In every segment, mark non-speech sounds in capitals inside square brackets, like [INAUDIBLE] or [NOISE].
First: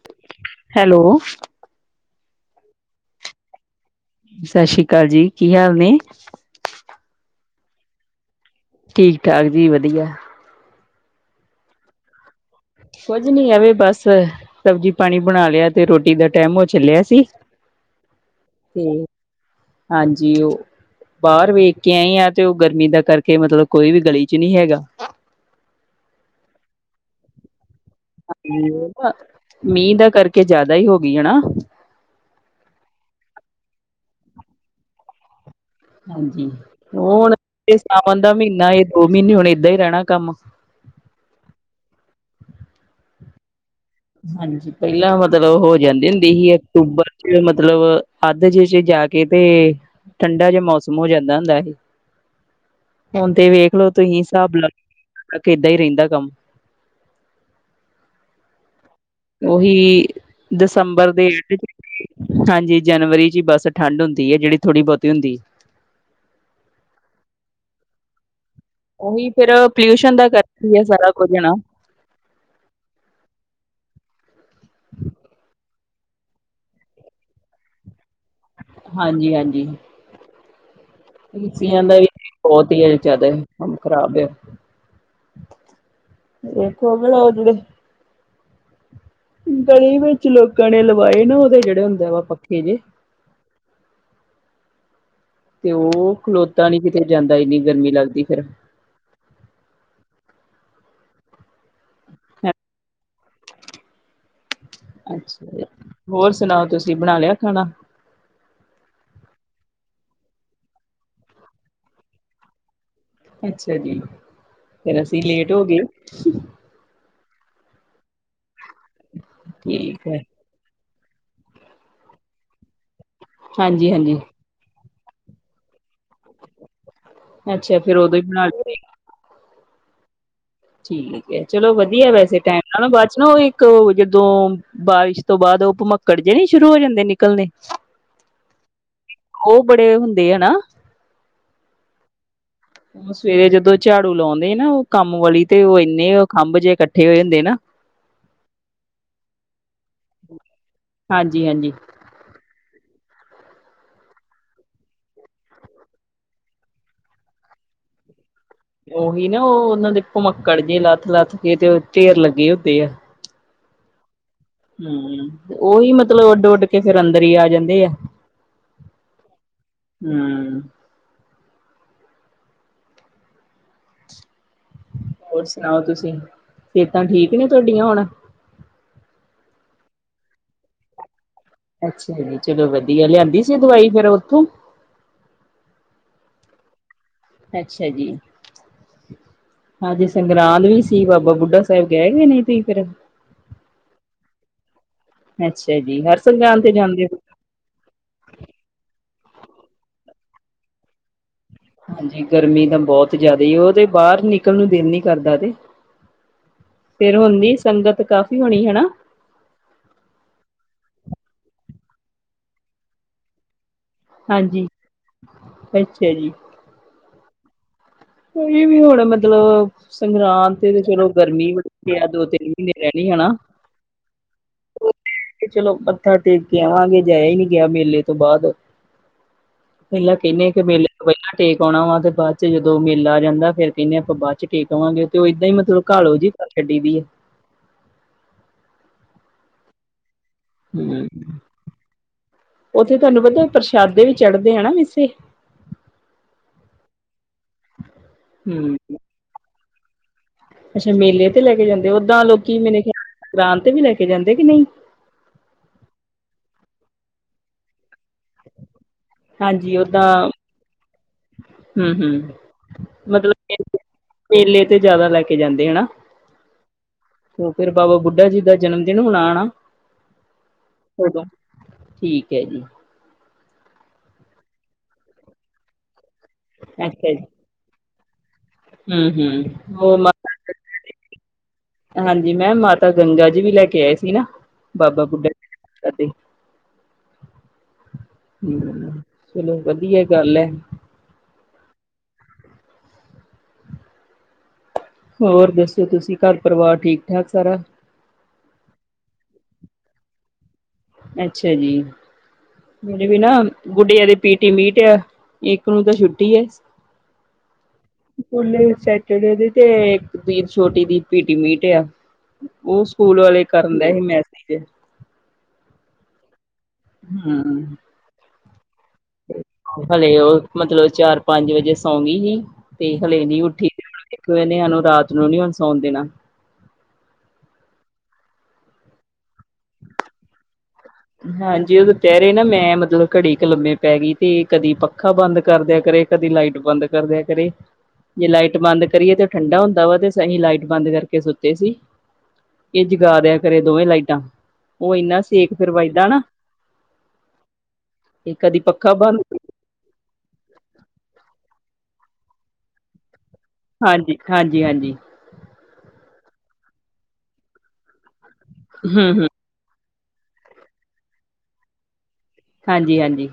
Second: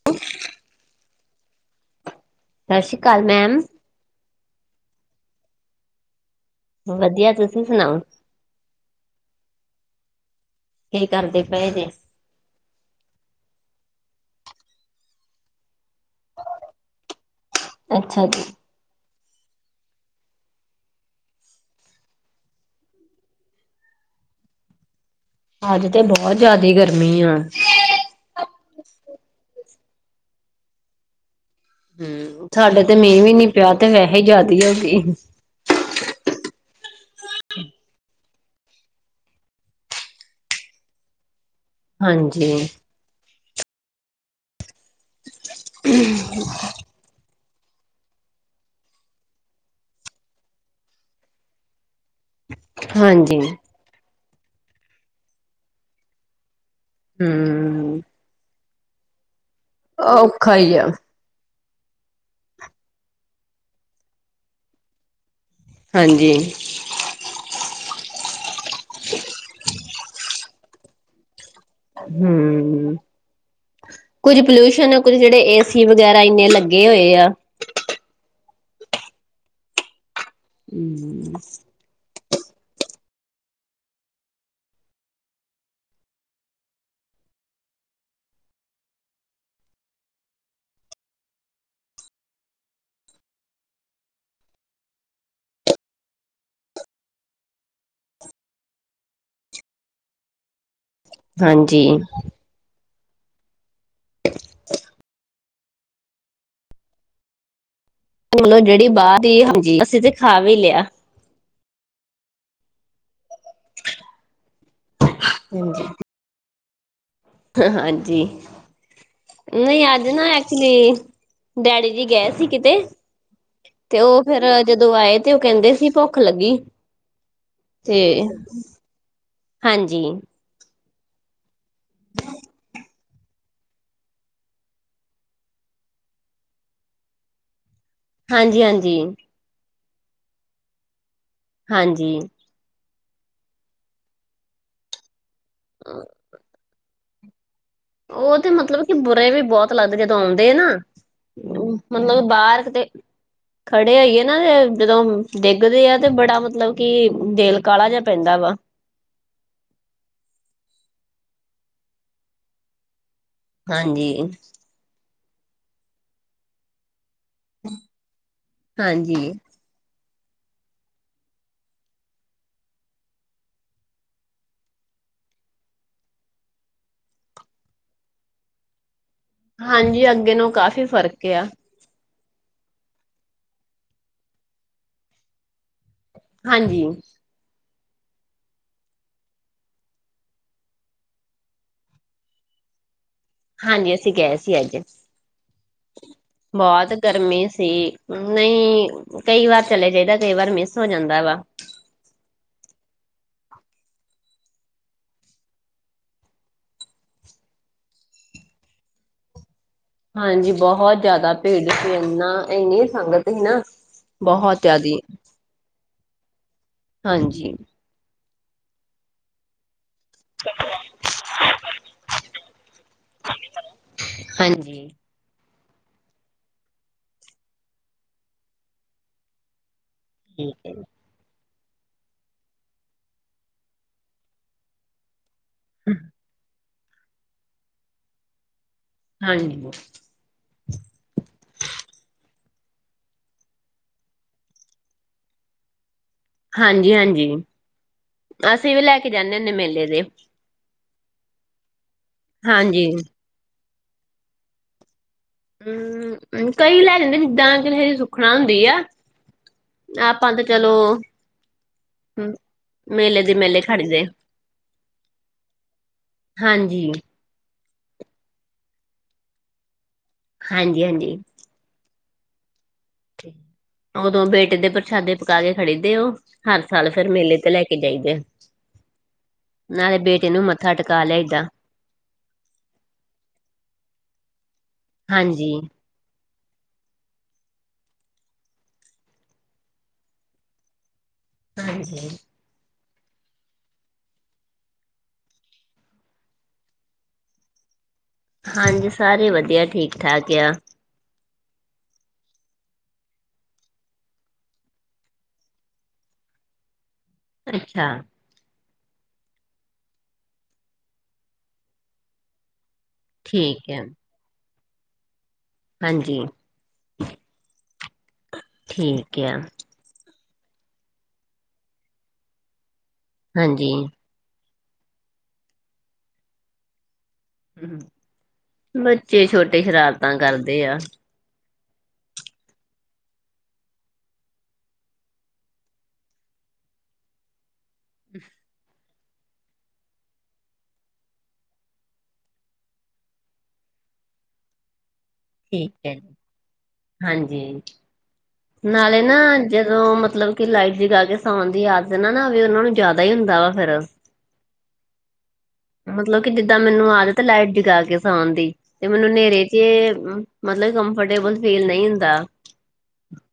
[INAUDIBLE] Hello. ਸਸ਼ੀਕਾਲ ma'am. ਸਸ਼ੀਕਾਲ ਜੀ ਕੀ ਹਾਲ ਨੇ? ਵਦੀਆ, ਤੁਸੀਂ ਸੁਨਾਓ? ਠੀਕ-ਠਾਕ ਜੀ ਵਦੀਆ। ਕੀ ਕਰਦੇ ਪਏ ਜੇ? ਕੁੱਝ ਨੀ ਐਂਵੇ ਬੱਸ ਸਬਜ਼ੀ-ਪਾਣੀ ਬਨਾ ਲਿਆ ਤੇ ਰੋਟੀ ਦਾ ਟੈਮ ਹੋ ਚੱਲੇਆ ਸੀ ਅੱਛਾ ਜੀ ਤੇ ਹਾਂਜੀ, ਓ ਬਾਰ ਵੇਖ ਕੇ ਆਈ ਆਂ ਤੇ ਓ ਗਰਮੀ ਦਾ ਕਰਕੇ ਮਤਲਬ ਕੋਈ ਵੀ ਗਲੀ ਚ ਨੀ ਹੈਗਾ। ਅੱਜ ਤੇ ਬੋਹ ਜਾਅਦੇ ਗਰਮੀ ਆ। ਹਾਂਜੀ ਓ ਤਾਂ ਮੀਂਹ ਦਾ ਕਰਕੇ ਜ਼ਾਅਦਾ ਈ ਹੋ ਗੀਆ ਹਨਾ। ਹੂੰ ਸਾਡੇ ਤੇ ਮੀਂਹ ਵੀ ਨੀ ਪਿਆ ਤੇ ਵੇਹੇ ਈ ਜ਼ਾਅਦੇ ਹੋਗੀ। ਹਾਂਜੀ ਓ ਹੁਨ ਏ ਸਾਵਣ ਦਾ ਮੀਨਾ ਏ ਦੋ ਮੀਨੇ ਹੁਨ ਏਦਾਂ ਈ ਰੈਣਾ ਕੰਮ। ਹਾਂਜੀ। ਹਾਂਜੀ ਪੈਲਾਂ ਮਤਲਬ ਓਹ ਹੋ ਜਾਂਦੀ ਹੁੰਦੀ ਸੀ ਅਕਤੂਬਰ ਚ ਮਤਲਬ ਅੱਦ ਜੇ ਚ ਜਾ ਕੇ ਤੇ ਠੰਡਾ ਜਾ ਮੌਸਮ ਹੋ ਜਾਂਦਾ ਹੁੰਦਾ ਸੀ। ਹੁਨ ਹਾਂਜੀ ਤੇ ਵੇਖ ਲੋ ਤੁਸੀਂ ਹਿਸਾਬ ਲਾ ਲੋ ਕਿ ਤੱਕ ਏਦਾਂ ਈ ਰੈਂਦਾ ਕੰਮ ਹੂੰ। ਓਹੀ ਔਖਾ ਹੀ ਆ ਦਸੰਬਰ ਦੇ ਐਂਡ ਚ ਹਾਂਜੀ ਜਨਵਰੀ ਚ ਈ ਬਸ ਠੰਡ ਹੁੰਦੀ ਐ ਜੇੜੀ ਥੋੜੀ-ਬੋਤੀ ਹੁੰਦੀ ਐ। ਹਾਂਜੀ। ਓਹੀ ਫਿਰ ਪੋਲਿਊਸ਼ਨ ਦਾ ਕਰਕੇ ਈ ਐ ਸਾਰਾ ਕੁਝ ਨਾ। ਹੂੰ। ਕੁਝ ਪੋਲਿਊਸ਼ਨ ਕੁਝ ਜੇੜੇ ਏ ਸੀ ਵਗੈਰਾ ਇੰਨੇ ਲੱਗੇ ਹੋਏ ਆ। ਹਾਂਜੀ-ਹਾਂਜੀ। ਏ ਸੀ ਆ ਦਾ ਵੀ ਬੋਤ ਈ ਏ ਜ਼ਾਅਦਾ ਕੰਮ ਖਰਾਬ ਐ। ਏ ਤੋ [UNINTELLIGIBLE] ਗਲੀ ਵਿੱਚ ਲੋਕਾਂ ਨੇ ਲਵਾਏ ਨਾ ਓਦੇ ਜੇੜੇ ਹੁੰਦਾ ਵਾ ਪੱਖੇ ਜੇ ਤੇ ਓ ਖਲੋਤਾ ਨੀ ਕਿਤੇ ਜਾਂਦਾ ਇੰਨੀ ਗਰਮੀ ਲੱਗਦੀ ਫਿਰ ਹਾਂਜੀ। [INAUDIBLE] ਅੱਛਿਆ ਜੀ, ਹੋਰ ਸੁਨਾਓ ਤੁਸੀਂ ਬਣਾ ਲਿਆ ਖਾਨਾ? ਮੰਨੂ ਦਾ ਡੈਡੀ ਬਾਰ ਦੀ, ਹਾਂਜੀ ਅਸੀਂ ਤੇ ਖਾ ਵੀ ਲਿਆ। ਅੱਛਿਆ ਜੀ, ਫਿਰ ਅਸੀਂ ਲੇਟ ਹੋ ਗੇ। ਹਾਂਜੀ ਹਾਂਜੀ, ਨਈਂ ਠੀਕ ਅੱਜ ਹੈ ਨਾ ਅ ਐਚਲੀ ਡੈਡੀ ਜੀ ਗਏ ਸੀ ਕਿਤੇ ਹਾਂਜੀ ਤੇ ਹਾਂਜੀ ਓ ਫਿਰ ਜਦੋਂ ਆਏ ਤੇ ਓ ਕੈਂਦੇ ਸੀ ਭੁੱਖ ਲੱਗੀ ਅੱਛਾ ਫੇਰ ਤੇ ਉਦੋਂ ਹੀ ਬਣਾ ਲ ਹਾਂਜੀ। ਠੀਕ ਐ ਚਲੋ ਵਦੀਐ ਵੈਸੇ ਟੈਮ ਨਾਲ ਨਾ ਬਾ ਚ ਨਾ ਓਈ ਤੇ ਓ ਜਦੋਂ ਬਾਰਿਸ਼ ਤੋਂ ਬਾਦ ਓ ਭਮੱਕੜ ਜੇ ਨੀ ਸ਼ੁਰੂ ਹੋ ਜਾਂਦੇ ਨਿਕਲਨੇ ਹਾਂਜੀ-ਹਾਂਜੀ। ਉਹ ਬੜੇ ਹੁੰਦੇ ਹਨਾ। ਹਾਂਜੀ ਸਵੇਰੇ ਜਦੋਂ ਝਾੜੂ ਲਾਉਂਦੇ ਨਾ ਉਹ ਕੰਮ ਵਾਲੀ ਤੇ ਉਹ ਇੰਨੇ ਖੰਭ ਜਿਹੇ ਇਕੱਠੇ ਹੋਏ ਹੁੰਦੇ ਨਾ ਉਹ ਤੇ ਮਤਲਬ ਕਿ ਬੁਰੇ ਵੀ ਬਹੁਤ ਲੱਗਦੇ ਜਦੋਂ ਆਉਂਦੇ ਆ ਨਾ ਹਾਂਜੀ ਹਾਂਜੀ ਮਤਲਬ ਬਾਹਰ ਕਿਤੇ ਖੜੇ ਹੋਈਏ ਨਾ ਤੇ ਜਦੋਂ ਡਿੱਗਦੇ ਆ ਤੇ ਬੜਾ ਮਤਲਬ ਕੀ ਦਿਲ ਕਾਲਾ ਜਿਹਾ ਪੈਂਦਾ ਵਾ। ਉਹੀ ਨਾ ਉਹ ਉਹਨਾਂ ਦੇ ਭਮੱਕੜ ਜੇ ਲੱਥ ਲੱਥ ਕੇ ਤੇ ਢੇਰ ਲੱਗੇ ਹੁੰਦੇ ਆ। ਹਾਂਜੀ ਹੂੰ ਉਹੀ ਮਤਲਬ ਉੱਡ ਉੱਡ ਕੇ ਫਿਰ ਅੰਦਰ ਹੀ ਆ ਜਾਂਦੇ ਆ। ਹਾਂਜੀ ਹੂੰ ਹੋਰ ਸੁਣਾਓ ਤੁਸੀਂ ਸਿਹਤਾਂ ਠੀਕ ਨੇ ਤੁਹਾਡੀਆਂ ਹੁਣ ਹਾਂਜੀ ਅੱਗੇ ਨਾਲ਼ੋਂ ਕਾਫ਼ੀ ਫ਼ਰਕ ਆ। ਅੱਛਾ ਜੀ ਚਲੋ ਵਧੀਆ ਲਿਆਂਦੀ ਸੀ ਦਵਾਈ ਫਿਰ ਉੱਥੋਂ ਹਾਂਜੀ ਅੱਛਾ ਜੀ! ਹਾਂਜੀ ਸੰਗਰਾਂਦ ਵੀ ਸੀ ਬਾਬਾ ਬੁੱਢਾ ਸਾਹਿਬ ਗਏਕਿ ਨੇ ਤੁਸੀਂ ਫਿਰ ਹਾਂਜੀ ਅਸੀਂ ਗਏ ਸੀ ਅੱਜ ਅੱਛਾ ਜੀ ਹਰ ਸੰਗਰਾਂਦ ਤੇ ਬਹੁਤ ਜਾਂਦੇ ਹੋ। ਗਰਮੀ ਸੀ। ਨਈ ਕਈ ਵਾਰ ਚਲੇ ਜਾਈਦਾ ਕਈ ਵਾਰ ਮਿਸ ਹੋ ਜਾਂਦਾ ਵਾ। ਹਾਂਜੀ ਗਰਮੀ ਤਾਂ ਬਹੁਤ ਜ਼ਿਆਦਾ ਉਹ ਤੇ ਬਾਹਰ ਨਿਕਲਣ ਨੂੰ ਦਿਲ ਨੀ ਕਰਦਾ ਤੇ ਫਿਰ ਉਨੀ ਸੰਗਤ ਕਾਫ਼ੀ ਹੋਣੀ ਹਣਾ। ਹਾਂਜੀ ਬਹੁਤ ਜ਼ਿਆਦਾ ਭੀੜ ਸੀ ਇਨਾ ਇਹਨੀ ਸੰਗਤ ਸੀ ਨਾ ਬਹੁਤ ਹਾਂਜੀ, ਜ਼ਿਆਦੀ ਅੱਛਾ ਜੀ। ਹਾਂਜੀ ਕੋਈ ਵੀ ਹੁਣ ਮਤਲਬ ਸੰਗਰਾਂਦ ਤੇ ਤੇ ਚਲੋ ਗਰਮੀ ਬੜੀ ਆ ਦੋ ਤਿੰਨ ਮਹੀਨੇ ਰਹਿ ਗਏ ਹਣਾ। ਹਾਂਜੀ ਤੇ ਚਲੋ ਮੱਥਾ ਟੇਕ ਕੇ ਆਵਾਂਗੇ ਜਾਇਆ ਹੀ ਨੀ ਗਿਆ ਮੇਲੇ ਤੋਂ ਬਾਅਦ ਪਹਿਲਾਂ ਕਹਿੰਦੇ ਕਿ ਮੇਲੇ ਤੋਂ ਪਹਿਲਾਂ ਟੇਕ ਆਉਣਾ ਵਾ ਤੇ ਬਾਅਦ ਚ ਜਦੋਂ ਜਦੋਂ ਮੇਲਾ ਆ ਜਾਂਦਾ ਫੇਰ ਕਹਿੰਦੇ ਹ ਆਪਾਂ ਬਾਅਦ ਚ ਟੇਕ ਆਵਾਂਗੇ ਤੇ ਉਹ ਏਦਾਂ ਈ ਮਤਲਬ ਘਾਲੋ ਜਿਹੀ ਪਰ ਛੱਡੀਦੀ ਐ ਹਾਂਜੀ ਹ ਉੱਥੇ ਤੁਹਾਨੂੰ ਪਤਾ ਪ੍ਰਸ਼ਾਦੇ ਵੀ ਚੜ੍ਹਦੇ ਆ ਨਾ ਮਿਸੇ, ਹਾਂਜੀ-ਹਾਂਜੀ ਅਸੀਂ ਹੂੰ, ਵੀ ਲੈ ਕੇ ਜਾਂਣੇ ਹੁੰਣੇ ਆ ਮੇਲੇ ਦੇ, ਅੱਛਾ ਮੇਲੇ ਤੇ ਲੈ ਕੇ ਜਾਂਦੇ ਓਦਾਂ ਲੋਕੀ ਮੇਰੇ ਹਾਂਜੀ ਖਿਆਲ ਸੰਗਰਾਂਦ ਤੇ ਵੀ ਲੈ ਕੇ ਜਾਂਦੇ ਕਿ ਨਹੀਂ। ਹੂੰ ਕਈ ਲੈ ਜਾਂਦੇ ਜਿਦਾ ਕਿਸੇ ਸੁਖਣਾ ਹੁੰਦੀ ਆ ਹਾਂਜੀ ਆਪਾਂ ਤੇ ਚੱਲੋ। ਹੂੰ ਹੂੰ ਦੇ ਮਤਲਬ ਮੇਲੇ ਖੜਦੇ ਮੇਲੇ ਤੇ ਜ਼ਿਆਦਾ ਲੈ ਕੇ ਜਾਂਦੇ ਹਨਾ। ਹਾਂਜੀ ਤੇ ਫੇਰ ਬਾਬਾ ਬੁੱਢਾ ਜੀ ਦਾ ਜਨਮ ਦਿਨ ਹੋਣਾ ਹਨਾ। ਹਾਂਜੀ-ਹਾਂਜੀ ਉਦੋਂ ਠੀਕ ਏ ਜੀ। ਉਦੋਂ ਬੇਟੇ ਦੇ ਪ੍ਰਸ਼ਾਦੇ ਪੱਕਾ ਕੇ ਖੜੇ ਦੇ ਉਹ ਹਰ ਸਾਲ ਫੇਰ ਮੇਲੇ ਤੇ ਲੈ ਕੇ- ਕੇ ਜਾਈਦੇ ਆ ਹੂੰ ਹੂੰ ਹੋਰ ਮੱਥਾ ਟੇਕ ਗਿਆ ਸੀ ਲਈਦਾ ਹਾਂਜੀ ਮੈਂ ਮਾਤਾ ਗੰਗਾ ਜੀ ਵੀ ਲੈ ਕੇ ਆਏ ਸੀ ਨਾ ਬਾਬਾ ਬੁੱਢਾ ਹਾਂਜੀ ਐ ਤੇ, ਹਮ ਚੱਲੋ ਵਧੀਆ ਗੱਲ ਐ ਹਾਂਜੀ। ਹੋਰ ਦੱਸੋ, ਤੁਸੀਂ ਘਰ ਪਰਿਵਾਰ ਠੀਕ-ਠਾਕ ਸਾਰਾ ਹਾਂਜੀ, ਸਾਰੇ ਵਧੀਆ ਠੀਕ-ਠਾਕ ਏ ਆ। ਅੱਛਾ ਜੀ। ਮੇੇਰੇ ਵੀ ਨਾ ਗੁੱਡੀਆਂ ਦੇ ਪੀਟੀ ਮੀਟ ਆ, ਇੱਕ ਨੂੰ ਤਾਂ ਛੁੱਟੀ ਐ। [INAUDIBLE] ਅੱਛਾ। ਸਕੂਲੇ ਸੈਟਰਡੇ ਦੀ ਤੇ, ਇੱਕ ਵੀਰ ਛੋਟੀ ਦੀ ਪੀਟੀ ਮੀਟ ਆ ਉਹ ਸਕੂਲ ਵਾਲੇ ਠੀਕ ਕਰਨ ਹੈ ਦਾ ਐ ਮੈਸੇਜ ਹਾਂਜੀ। ਹਮ ਠੀਕ ਏ। ਹੈਲੇ ਮਤਲਬ ਚਾਰ ਪੰਜ ਵਜੇ ਸੌਂ ਗੀ ਸੀ, ਤੇ ਹਲੇ ਨੀ ਉੱਠੀ ਹਾਂਜੀ ਇੱਕ ਵੇਲੇ ਉਨੂੰ ਰਾਤ ਨੂੰ ਨੀ ਹੁਣ ਸੌਣ ਦੇਣਾ [UNINTELLIGIBLE] ਬੱਚੇ ਛੋਟੇ ਸ਼ਰਾਰਤਾਂ ਕਰਦੇ ਆ ਹਾਂਜੀ ਦੁਪਹਿਰੇ ਨਾ ਮੈਂ ਮਤਲਬ ਘੜੀ ਕੁ ਲੰਮੇ ਪੈ ਗਈ ਤੀ, ਕਦੀ ਪੱਖਾ ਬੰਦ ਕਰਦਿਆ ਕਰੇ ਕਦੀ ਲਾਈਟ ਬੰਦ ਕਰਦਿਆ ਕਰੇ, ਜੇ ਲਾਈਟ ਬੰਦ ਕਰੀਏ ਤੇ ਠੰਡਾ ਹੁੰਦਾ ਵਾ, ਤੇ ਸਹੀ ਲਾਈਟ ਬੰਦ ਕਰਕੇ ਸੁੱਤੇ ਸੀ‌। ਇਹ ਜਗ੍ਹਾ ਦਿਆ ਕਰੇ ਦੋਵੇਂ ਲਾਈਟਾਂ। ਉਹ ਇੰਨਾ ਸ- ਠੀਕ ਐ। ਹਾਂਜੀ, ਤੇ ਕਦੀ ਪੱਖਾ ਨਾਲੇ ਨਾ ਬੰਦ ਜਦੋਂ ਮਤਲਬ ਕਿ ਲਾਈਟ ਜਗਾ ਕੇ ਸਾਉਣ ਦੀ ਆਦਤ ਨਾ-ਨਾ ਹੋਵੇ, ਉਹਨਾ ਨੂੰ ਜਿਆਦਾ ਹੀ ਹੁੰਦਾ ਵਾ ਫਿਰ ਹਾਂਜੀ, ਹਾਂਜੀ-ਹਾਂਜੀ। ਮਤਲਬ ਕਿ ਜਿੱਦਾਂ ਮੈਨੂੰ ਆਦਤ ਏ ਲਾਈਟ ਜਗਾ ਕੇ ਸਉਣ ਦੀ, ਤੇ ਮੈਨੂੰ ਹੂੰ ਹੂੰ ਹਨੇਰੇ ਚ- ਤੇ, ਮਤਲਬ ਕੰਫਟੇਬਲ ਫੀਲ ਨਹੀਂ ਹੁੰਦਾ। ਹਾਂਜੀ-ਹਾਂਜੀ।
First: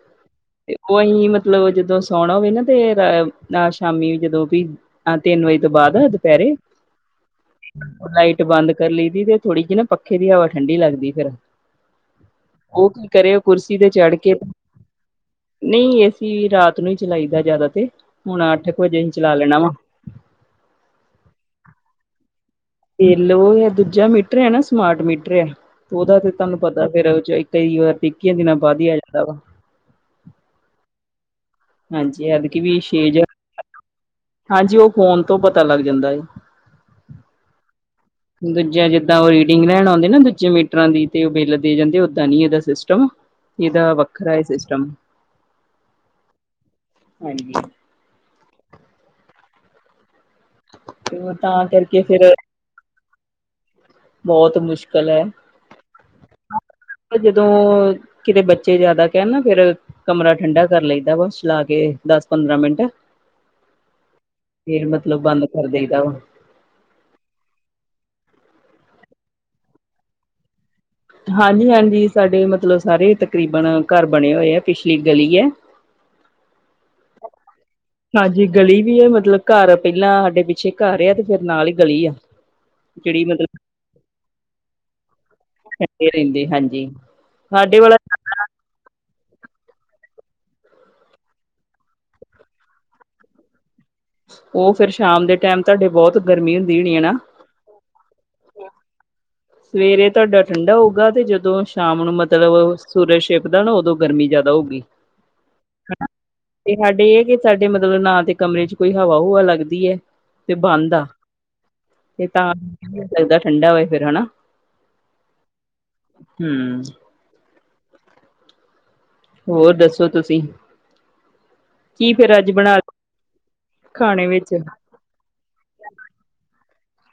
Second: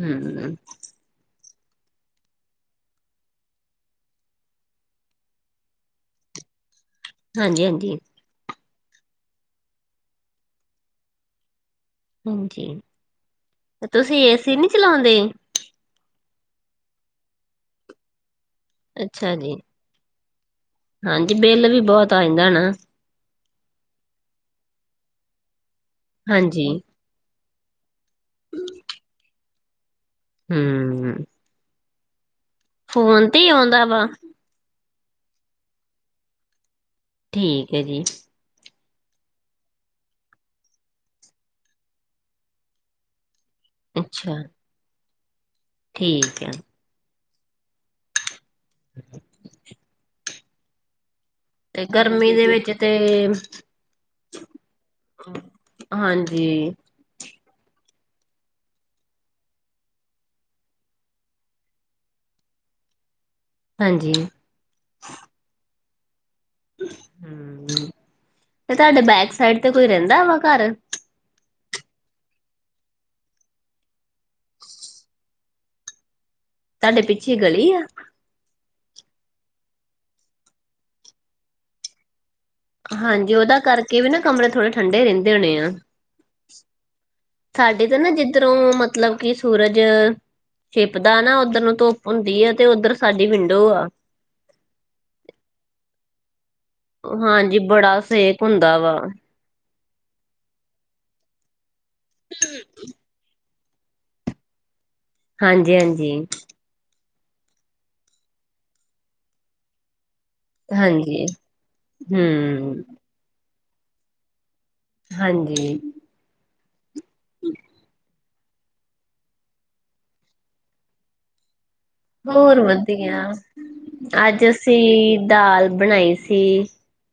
ਹਮ ਉਹੀ ਮਤਲਬ ਜਿਦਾ‌ ਸਾੜੋਗੇ ਨਾ ਤੇ ਅ ਅ ਸ਼ਾਮੀ ਜਦੋਂ ਵੀ ਹਾਂ ਤਿੰਨ ਵਜੇ ਤੋਂ ਬਾਅਦ ਆ ਦੁਪਹਿਰੇ, ਹਾਂਜੀ ਹਾਂਜੀ ਲਾਈ- ਟ ਬੰਦ ਕਰ ਲਈ ਦੀ ਤੇ ਥੋੜੀ ਜਿਹੀ ਨਾ, ਪੱਖੇ ਦੀ ਹਵਾ ਠੰਡੀ ਲੱਗਦੀ ਫਿਰ ਹਾਂਜੀ ਉਹ ਕੀ ਕਰੇ, ਉਹ ਕੁਰਸੀ ਤੇ ਚੜ ਤੁਸੀਂ ਕੇ ਏਸੀ ਨਹੀਂ ਚਲਾਉਂਦੇ ਨਹੀਂ, ਏ ਸੀ ਰਾਤ ਨੂੰ ਹੀ ਚਲਾਈਦਾ ਜਿਆਦਾ ਤੇ, ਹੁਣ ਅੱਠ ਕੁ ਵਜੇ ਹੀ ਚਲਾ ਅੱਛਾ ਜੀ ਲੈਣਾ ਵਾ ਹਾਂਜੀ, ਬਿੱਲ ਵੀ ਬਹੁਤ ਆ ਜਾਂਦਾ ਨਾ ਤੇ ਲੋ ਉਹ ਦੂਜਾ ਮੀਟਰ ਹੈ ਨਾ ਸਮਾਰਟ ਮੀਟਰ ਆ, ਉਹਦਾ ਫਿਰ ਤੁਹਾਨੂੰ ਹਾਂਜੀ ਪਤਾ ਫਿਰ ਚ ਕਈ ਵਾਰ ਟਿੱਕੀਆਂ ਦੀ ਨਾਲ ਵਧੀਆ ਆ ਜਾਂਦਾ ਵਾ ਹਮ। ਹਾਂਜੀ ਐਦਕੀ ਵੀ ਛੇ ਜ, ਫੋਨ ਤੇ ਹੀ ਆਉਂਦਾ ਵਾ ਹਾਂਜੀ ਉਹ ਫੋਨ ਤੋਂ ਪਤਾ ਲੱਗ ਜਾਂਦਾ ਏ ਠੀਕ ਹੈ ਜੀ। ਦੂਜਾ ਜਿੱਦਾਂ ਉਹ ਰੀਡਿੰਗ ਲੈਣ ਆਉਂਦੇ ਨਾ ਦੂਜੇ ਮੀਟਰਾਂ ਦੀ, ਤੇ ਉਹ ਬਿੱਲ ਦੇ ਜਾਂਦੇ, ਓਦਾਂ ਨਹੀਂ ਇਹਦਾ ਸਿਸਟਮ ਇਹਦਾ ਵੱਖਰਾ ਹੈ ਅੱਛਾ ਸਿਸਟਮ। ਠੀਕ ਹੈ। ਹਾਂਜੀ। [UNINTELLIGIBLE] ਤੇ ਗਰਮੀ ਫੇਰ ਦੇ ਵਿੱਚ ਤੇ ਬਹੁਤ ਮੁਸ਼ਕਿਲ ਐ। ਹਾਂਜੀ ਕਿ ਜਦੋਂ ਕਿਤੇ ਬੱਚੇ ਜਿਆਦਾ ਕਹਿਣ ਨਾ ਫਿਰ। ਕਮਰਾ ਠੰਡਾ ਕਰ ਲਈਦਾ ਵਾ ਚਲਾ ਕੇ ਦਸ ਪੰਦਰਾਂ ਮਿੰਟ। ਹਾਂਜੀ। ਫਿਰ ਮਤਲਬ ਬੰਦ ਕਰ ਦੇਈਦਾ ਹੁਣ। ਤੇ ਤੁਹਾਡੇ ਬੈਕ ਸਾਈਡ ਤੇ ਕੋਈ ਰਹਿੰਦਾ ਵਾ ਘਰ। ਹਾਂਜੀ-ਹਾਂਜੀ ਸਾਡੇ ਮਤਲਬ ਸਾਰੇ ਤਕਰੀਬਨ ਘਰ ਬਣੇ ਹੋਏ ਆ ਪਿਛਲੀ ਗਲੀ ਹੈ। ਤੁਹਾਡੇ ਪਿੱਛੇ ਗਲੀ ਐ। ਹਾਂਜੀ ਗਲੀ ਵੀ ਆ ਮਤਲਬ ਘਰ ਪਹਿਲਾਂ ਸਾਡੇ ਪਿੱਛੇ ਘਰ ਆ ਤੇ ਫਿਰ ਨਾਲ ਹੀ ਗਲੀ ਆ। ਜਿਹੜੀ ਹਾਂਜੀ ਉਹਦਾ ਕਰਕੇ ਵੀ ਨਾ ਕਮਰਾ ਥੋੜ੍ਹੇ। ਠੰਡੇ ਰਹਿੰਦੇ ਹੋਣੇ ਆ ਮਤਲਬ ਰਹਿੰਦੇ ਹਾਂਜੀ ਸਾਡੇ ਤਾਂ ਨਾ ਜਿੱਦ। ਦੁਰੋਂ ਮਤਲਬ ਕਿ ਸੂਰਜ। ਛਿਪਦਾ ਨਾ ਉੱਧਰ ਨੂੰ ਧੁੱਪ ਹੁੰਦੀ ਆ ਤੇ ਉੱਧਰ ਸਾਡੀ ਵਿੰਡੋ ਆ। ਉਹ ਫਿਰ ਸ਼ਾਮ ਦੇ ਟਾਈਮ ਤੁਹਾਡੇ ਬਹੁਤ ਗਰਮੀ ਹੁੰਦੀ ਹੋਣੀ ਹਨਾ। ਹਾਂਜੀ ਬੜਾ ਸੇਕ। ਹੁੰਦਾ ਵਾ। ਸਵੇਰੇ ਤੁਹਾਡਾ ਠੰਡਾ ਹੋਊਗਾ ਤੇ ਜਦੋਂ ਸ਼ਾਮ ਨੂੰ ਮਤਲਬ। ਸੂਰਜ ਛਿਪਦਾ ਨਾ ਉਦੋਂ ਗਰਮੀ ਜ਼ਿਆਦਾ ਹੋਊਗੀ। ਹਾਂਜੀ-ਹਾਂਜੀ। ਤੇ ਸਾਡੇ ਇਹ ਕਿ ਸਾਡੇ ਮਤਲਬ ਨਾ ਤੇ ਕਮਰੇ 'ਚ ਕੋਈ ਹਵਾ ਹੁਵਾ ਲੱਗਦੀ ਹੈ। ਤੇ ਬੰਦ ਆ ਹਾਂਜੀ ਤੇ ਤਾਂ ਹੂੰ ਹੋ ਸਕਦਾ ਜਿਆਦਾ ਠੰਡਾ ਹੋਏ ਫਿਰ ਹਨਾ। ਹਾਂਜੀ। ਹਮ। ਹੋਰ ਦੱਸੋ ਤੁਸੀਂ। ਕੀ ਫੇਰ ਅੱਜ ਹੋਰ ਬਣਾ ਵਧੀਆ ਖਾਣੇ ਅੱਜ ਵਿੱਚ ਅਸੀਂ ਦਾਲ। ਬਣਾਈ ਸੀ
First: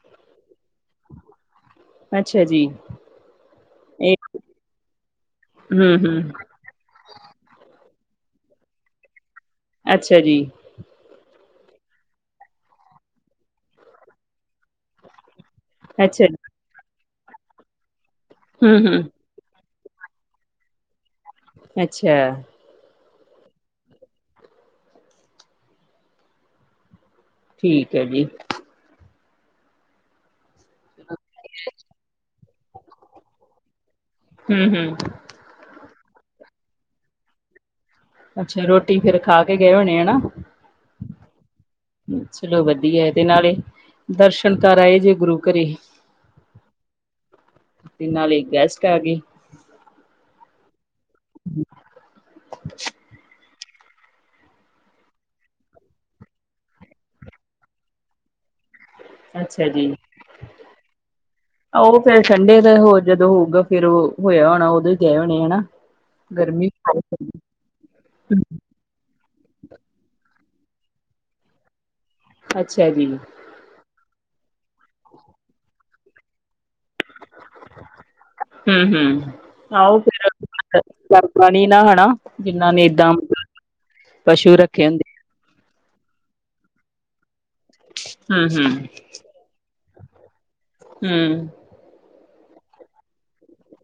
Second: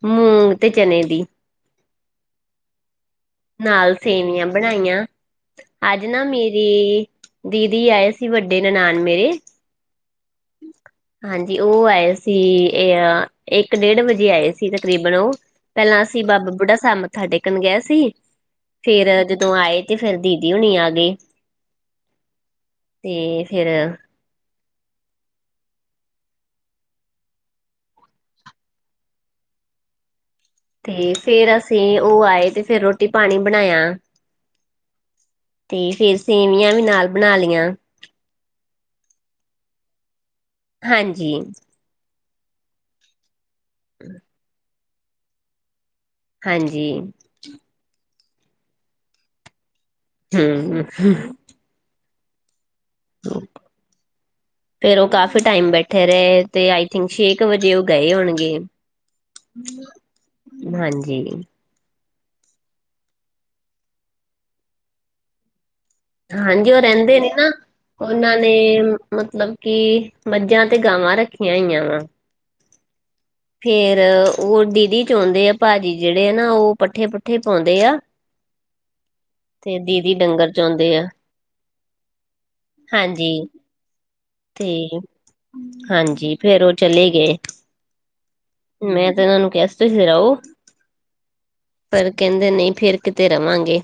ਮੂਗ ਤੇ ਚਨੇ ਦੀ। ਅੱਛਾ ਜੀ। ਨਾਲ ਇਹ ਸੇਵੀਆਂ ਬਣਾਈਆਂ ਹੂੰ ਅੱਜ ਹੂੰ ਨਾ ਮੇਰੀ। ਦੀਦੀ ਆਏ ਸੀ ਵੱਡੇ ਨਨਾਾਨ ਮੇਰੇ। ਅੱਛਾ ਜੀ। ਹਾਂਜੀ ਉਹ ਆਏ ਸੀ ਇਹ ਇੱਕ ਡੇਢ ਵਜੇ ਆਏ ਸੀ ਤਕਰੀਬਨ ਉਹ। ਪਹਿਲਾਂ ਅਸੀਂ ਅੱਛਾ ਬਾਬਾ ਬੁੱਢਾ ਸਾਹਿਬ ਮੱਥਾ ਟੇਕਣ ਗਏ ਸੀ ਜੀ ਹੂੰ ਹੂੰ ਫਿਰ ਜਦੋਂ ਆਏ। ਤੇ ਫਿਰ ਦੀਦੀ ਹੁਣੀ ਆ ਗਏ। ਅੱਛਾ। ਤੇ ਫਿਰ। ਠੀਕ ਹੈ ਜੀ। ਤੇ ਫੇਰ ਅਸੀਂ ਉਹ ਆਏ ਤੇ ਫਿਰ ਰੋਟੀ ਪਾਣੀ ਬਣਾਇਆ। ਹੂਮ ਹੂਮ। ਤੇ ਫੇਰ ਸੇਵੀਆਂ ਵੀ ਨਾਲ ਬਣਾ ਲਿਆ। ਅੱਛਾ ਰੋਟੀ ਫਿਰ ਖਾ ਕੇ ਗਏ ਹੋਣੇ ਹਨਾ। ਹਾਂਜੀ। ਚਲੋ ਵਧੀਆ ਤੇ ਨਾਲੇ ਦਰਸ਼ਨ ਕਰ ਆਏ ਜੇ ਗੁਰੂ ਘਰੇ। ਹਾਂਜੀ। ਨਾਲੇ ਗੈਸਟ ਆ ਗਏ। ਹੂੰ [UNINTELLIGIBLE] [INAUDIBLE] ਫੇਰ ਉਹ ਕਾਫੀ ਟਾਈਮ ਬੈਠੇ ਰਹੇ ਤੇ ਆਈ ਥਿੰਕ ਛੇ ਕੁ ਵਜੇ ਉਹ ਗਏ ਹੋਣਗੇ। ਅੱਛਾ ਜੀ ਹਾਂਜੀ ਉਹ ਫੇਰ ਠੰਡੇ ਦਾ ਹੋਰ ਜਦੋਂ ਹੋਊਗਾ ਫੇਰ ਉਹ ਹੋਇਆ ਹੋਣਾ ਉਦੋਂ ਹੀ ਗਏ ਹੋਣੇ ਹਨਾ। ਗਰਮੀ ਹਾਂਜੀ ਉਹ ਰਹਿੰਦੇ ਨੇ ਨਾ ਉਹਨਾਂ ਨੇ ਮਤਲਬ ਕਿ ਮੱਝਾਂ ਤੇ ਗਾਵਾਂ ਰੱਖੀਆਂ ਹੋਈਆਂ ਵਾ ਅੱਛਾ ਜੀ ਫੇਰ ਉਹ ਦੀਦੀ ਚੁੰਦੇ ਆ ਭਾਜੀ ਜਿਹੜੇ ਆ ਨਾ ਉਹ ਪੱਠੇ ਪੁਠੇ ਪਾਉਂਦੇ ਆ ਹੂੰ ਹੂੰ ਤੇ ਆਹੋ ਦੀਦੀ ਫਿਰ ਡੰਗਰ ਚੋਂਦੇ ਆ ਕਰ ਨੀ ਨਾ ਹੈਣਾ ਜਿੰਨਾ ਨੇ ਏਦਾਂ ਹਾਂਜੀ ਪਸ਼ੂ ਤੇ ਰੱਖੇ ਹੁੰਦੇ ਹਾਂਜੀ ਫੇਰ ਉਹ ਚਲੇ ਗਏ। ਹੂੰ-ਹੂੰ-ਹੂੰ ਮੈਂ ਤੇ ਇਹਨਾਂ ਨੂੰ ਕਿਹਾ ਤੁਸੀ ਰਹੋ ਪਰ ਕਹਿੰਦੇ ਨਹੀਂ ਫੇਰ ਕਿਤੇ ਰਵਾਂਗੇ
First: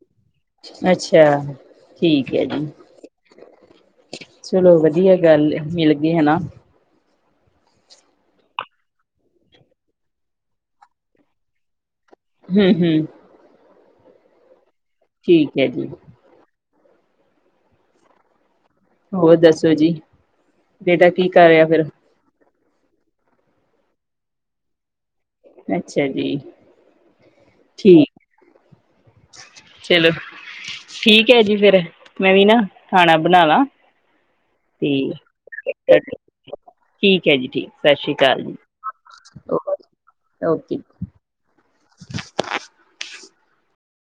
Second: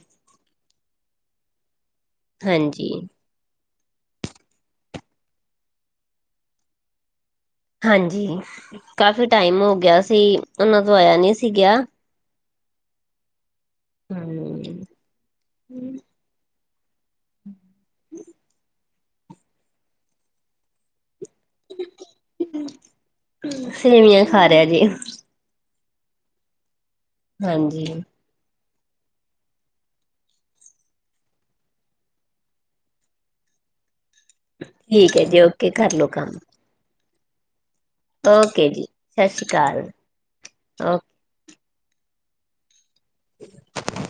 ਅੱਛਾ ਠੀਕ ਹੈ ਜੀ। ਹਾਂਜੀ ਚਲੋ ਵਧੀਆ ਗੱਲ ਏ ਮਿਲ ਗਏ ਹਨਾ। ਹਾਂਜੀ ਕਾਫੀ ਟਾਈਮ ਹੋ ਗਿਆ ਸੀ ਉਹਨਾਂ ਤੋਂ ਆਇਆ ਨਹੀਂ ਸੀ ਗਿਆ। ਹੂੰ ਹੂੰ ਹੂੰ ਠੀਕ ਹੈ ਜੀ ਹੋਰ ਦੱਸੋ ਜੀ ਬੇਟਾ ਕੀ ਕਰ ਰਿਹਾ ਫੇਰ ਸੇਵੀਆਂ ਖਾ ਰਿਹਾ ਜੀ ਅੱਛਾ ਜੀ ਹਾਂਜੀ ਠੀਕ ਚਲੋ ਠੀਕ ਹੈ ਜੀ ਫੇਰ ਮੈਂ ਵੀ ਨਾ ਖਾਣਾ ਬਣਾ ਲਾ ਠੀਕ ਹੈ ਜੀ ਓਕੇ ਕਰ ਲੋ ਕੰਮ ਹੈ ਜੀ ਠੀਕ ਸਤਿ ਸ਼੍ਰੀ ਅਕਾਲ ਜੀ ਓਕੇ ਸਤਿ ਸ਼੍ਰੀ ਅਕਾਲ ਓਕੇ ਓਕੇ ਜੀ